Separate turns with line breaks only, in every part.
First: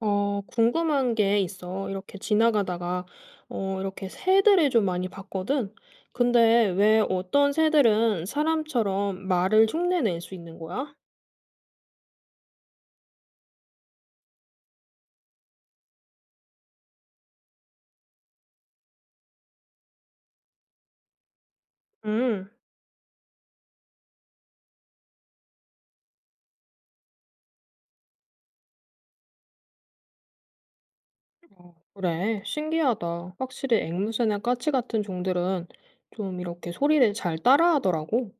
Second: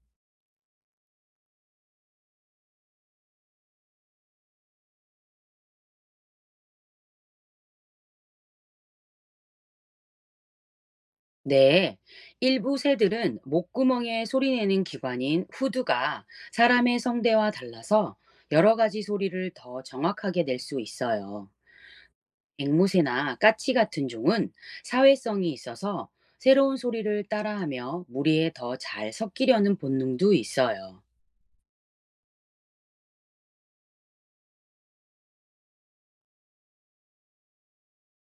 궁금한 게 있어. 이렇게 지나가다가, 이렇게 새들을 좀 많이 봤거든? 근데 왜 어떤 새들은 사람처럼 말을 흉내낼 수 있는 거야?
네, 일부 새들은 목구멍에 소리내는 기관인 후두가 사람의 성대와 달라서 여러 가지 소리를 더 정확하게 낼 수 있어요.
음,
앵무새나 까치 같은 종은 사회성이 있어서 새로운 소리를 따라하며 무리에 더 잘 섞이려는 본능도 있어요.
그래. 신기하다. 확실히 앵무새나 까치 같은 종들은 좀 이렇게 소리를 잘 따라하더라고.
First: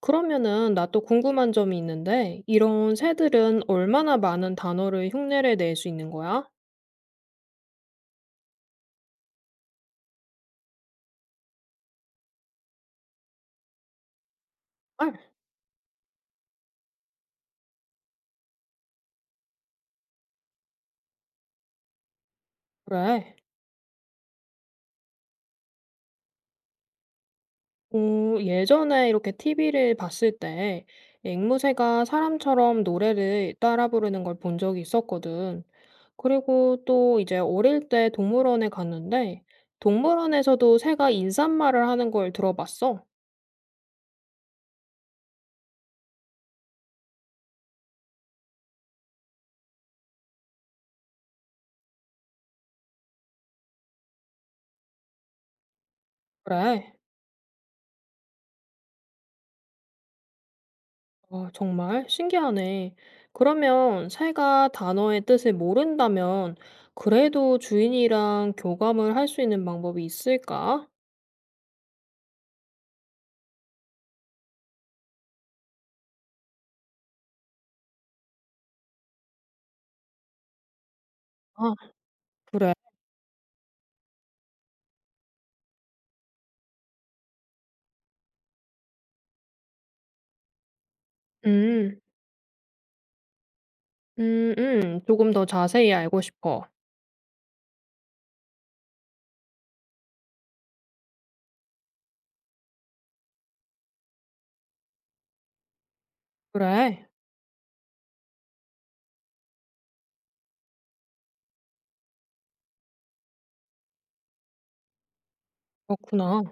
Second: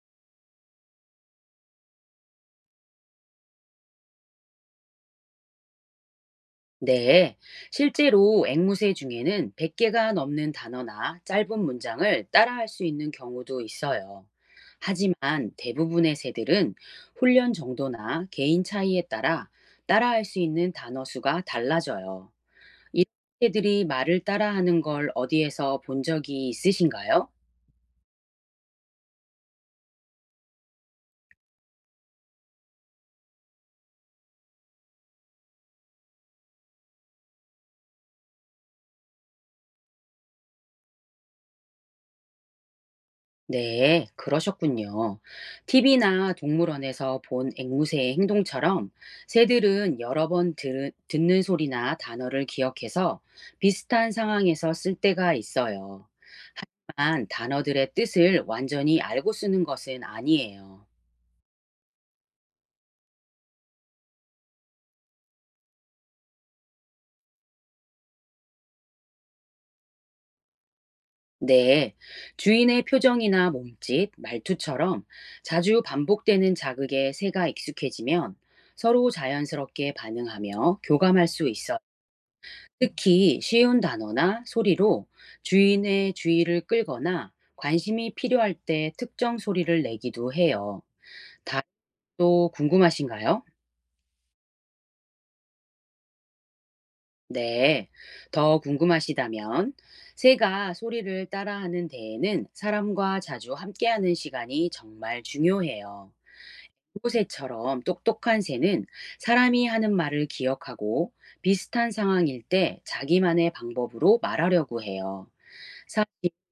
그러면은 나 또 궁금한 점이 있는데, 이런 새들은 얼마나 많은 단어를 흉내를 낼 수 있는 거야?
네, 실제로 앵무새 중에는 100개가 넘는 단어나 짧은 문장을 따라할 수 있는 경우도 있어요.
아,
하지만 대부분의 새들은 훈련 정도나 개인 차이에 따라 따라할 수 있는 단어 수가 달라져요. 이런
그래.
새들이 말을 따라하는 걸 어디에서 본 적이 있으신가요?
오, 예전에 이렇게 TV를 봤을 때 앵무새가 사람처럼 노래를 따라 부르는 걸 본 적이 있었거든. 그리고 또 이제 어릴 때 동물원에 갔는데 동물원에서도 새가 인사말을 하는 걸 들어봤어.
네, 그러셨군요. TV나 동물원에서 본 앵무새의 행동처럼 새들은 여러 번 듣는 소리나 단어를 기억해서 비슷한 상황에서 쓸 때가 있어요.
그래.
하지만 단어들의 뜻을 완전히 알고 쓰는 것은 아니에요.
아, 정말 신기하네. 그러면 새가 단어의 뜻을 모른다면 그래도 주인이랑 교감을 할 수 있는 방법이 있을까?
네, 주인의 표정이나 몸짓, 말투처럼 자주 반복되는 자극에 새가 익숙해지면 서로 자연스럽게 반응하며 교감할 수
아,
있어요.
그래.
특히 쉬운 단어나 소리로 주인의 주의를 끌거나 관심이 필요할 때 특정 소리를 내기도 해요. 다른
음.
또 궁금하신가요?
조금 더 자세히 알고 싶어.
네. 더 궁금하시다면 새가 소리를 따라하는 데에는 사람과 자주 함께하는 시간이 정말 중요해요.
그래,
요새처럼 똑똑한 새는 사람이 하는 말을 기억하고 비슷한 상황일 때 자기만의 방법으로 말하려고 해요. 사실
그렇구나.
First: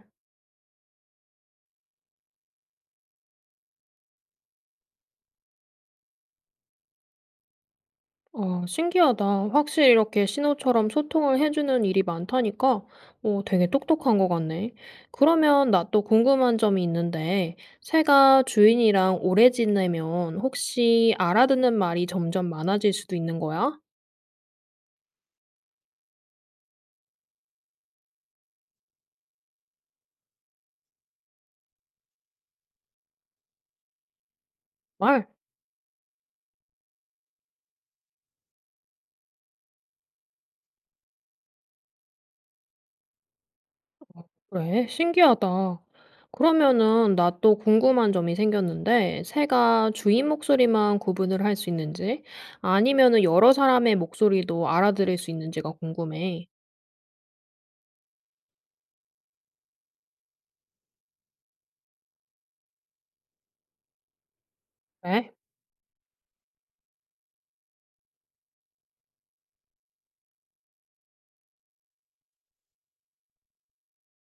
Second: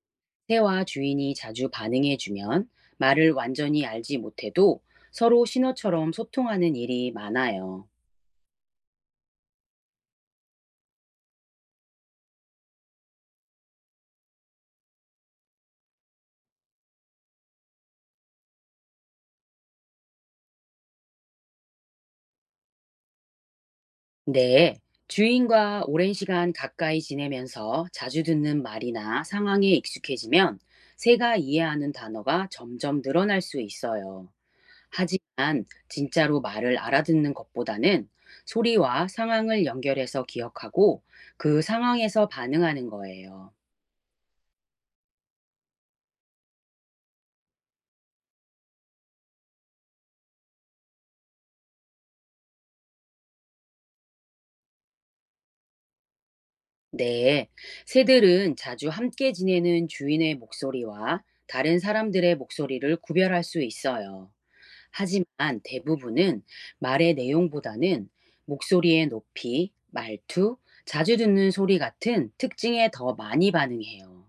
새와 주인이 자주 반응해주면 말을 완전히 알지 못해도 서로 신호처럼 소통하는 일이 많아요.
신기하다. 확실히 이렇게 신호처럼 소통을 해주는 일이 많다니까, 되게 똑똑한 것 같네. 그러면 나 또 궁금한 점이 있는데, 새가 주인이랑 오래 지내면 혹시 알아듣는 말이 점점 많아질 수도 있는 거야?
네, 주인과 오랜 시간 가까이 지내면서 자주 듣는 말이나 상황에 익숙해지면 새가 이해하는 단어가 점점 늘어날 수 있어요.
말?
하지만 진짜로 말을 알아듣는 것보다는 소리와 상황을 연결해서 기억하고 그 상황에서 반응하는 거예요.
그래, 신기하다. 그러면은 나 또 궁금한 점이 생겼는데, 새가 주인 목소리만 구분을 할 수 있는지, 아니면은 여러 사람의 목소리도 알아들을 수 있는지가 궁금해.
네, 새들은 자주 함께 지내는 주인의 목소리와 다른 사람들의 목소리를 구별할 수 있어요. 하지만
네?
대부분은 말의 내용보다는 목소리의 높이, 말투, 자주 듣는 소리 같은 특징에 더 많이 반응해요.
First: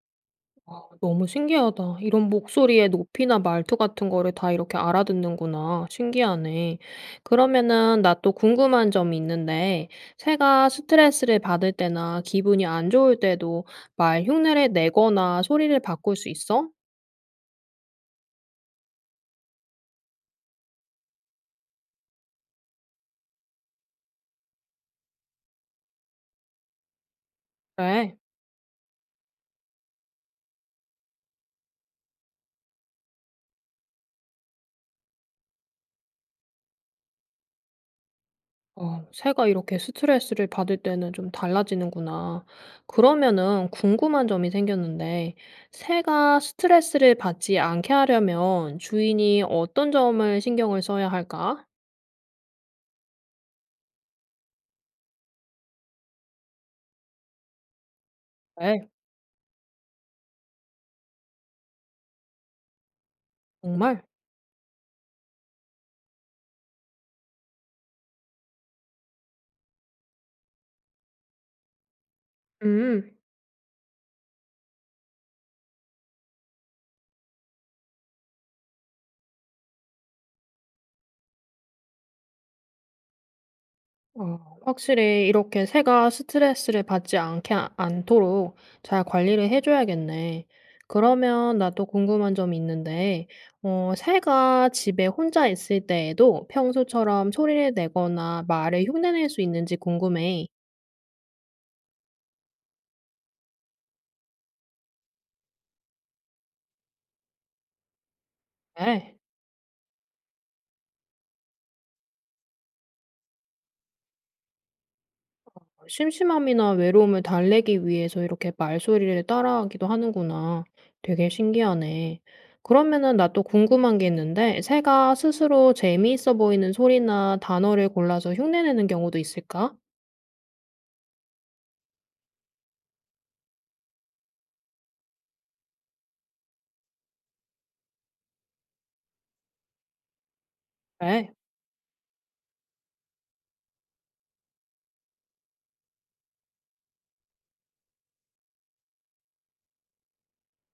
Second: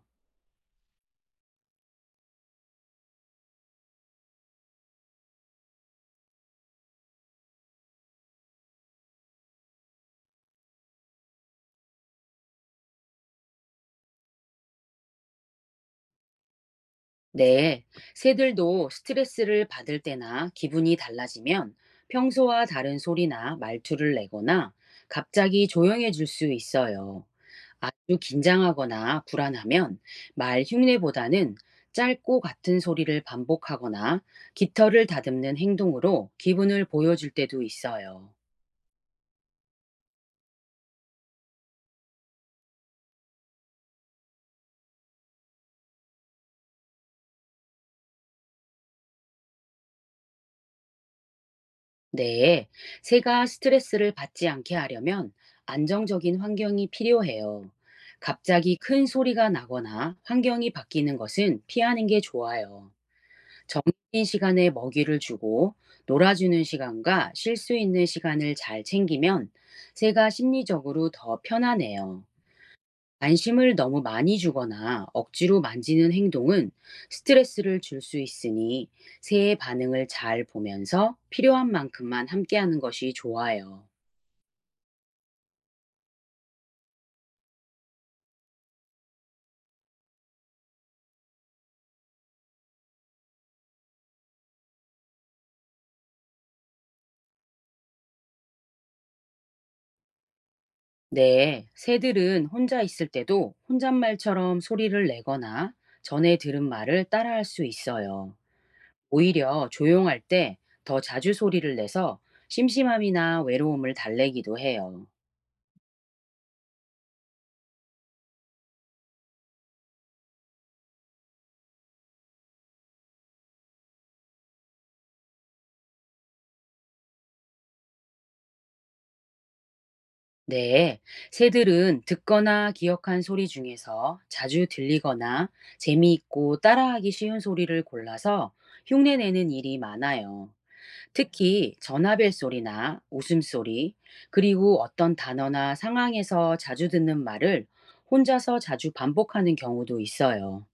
아, 너무 신기하다. 이런 목소리의 높이나 말투 같은 거를 다 이렇게 알아듣는구나. 신기하네. 그러면은 나 또 궁금한 점이 있는데, 새가 스트레스를 받을 때나 기분이 안 좋을 때도 말 흉내를 내거나 소리를 바꿀 수 있어?
네, 새들도 스트레스를 받을 때나 기분이 달라지면 평소와 다른 소리나 말투를 내거나 갑자기 조용해질 수 있어요.
그래.
아주 긴장하거나 불안하면 말 흉내보다는 짧고 같은 소리를 반복하거나 깃털을 다듬는 행동으로 기분을 보여줄 때도 있어요.
새가 이렇게 스트레스를 받을 때는 좀 달라지는구나. 그러면은 궁금한 점이 생겼는데, 새가 스트레스를 받지 않게 하려면 주인이 어떤 점을 신경을 써야 할까?
네, 새가 스트레스를 받지 않게 하려면 안정적인 환경이 필요해요. 갑자기
네,
큰 소리가 나거나 환경이 바뀌는 것은 피하는 게 좋아요.
정말?
쉬는 시간에 먹이를 주고 놀아주는 시간과 쉴 수 있는 시간을 잘 챙기면 새가 심리적으로 더 편안해요.
음.
관심을 너무 많이 주거나 억지로 만지는 행동은 스트레스를 줄 수 있으니 새의 반응을 잘 보면서 필요한 만큼만 함께하는 것이 좋아요.
어, 확실히 이렇게 새가 스트레스를 받지 않게 않도록 잘 관리를 해줘야겠네. 그러면 나도 궁금한 점이 있는데, 새가 집에 혼자 있을 때에도 평소처럼 소리를 내거나 말을 흉내낼 수 있는지 궁금해.
네, 새들은 혼자 있을 때도 혼잣말처럼 소리를 내거나 전에 들은 말을 따라할 수 있어요.
네.
오히려 조용할 때 더 자주 소리를 내서 심심함이나 외로움을 달래기도 해요.
심심함이나 외로움을 달래기 위해서 이렇게 말소리를 따라하기도 하는구나. 되게 신기하네. 그러면은 나 또 궁금한 게 있는데, 새가 스스로 재미있어 보이는 소리나 단어를 골라서 흉내내는 경우도 있을까?
네, 새들은 듣거나 기억한 소리 중에서 자주 들리거나 재미있고 따라하기 쉬운 소리를 골라서 흉내내는 일이 많아요.
그래,
특히 전화벨 소리나 웃음소리, 그리고 어떤 단어나 상황에서 자주 듣는 말을 혼자서 자주 반복하는 경우도 있어요.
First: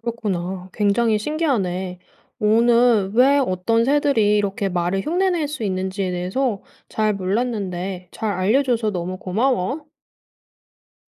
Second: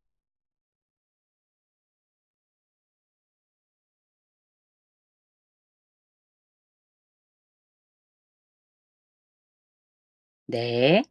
그렇구나. 굉장히 신기하네. 오늘 왜 어떤 새들이 이렇게 말을 흉내낼 수 있는지에 대해서 잘 몰랐는데, 잘 알려줘서 너무 고마워.
네.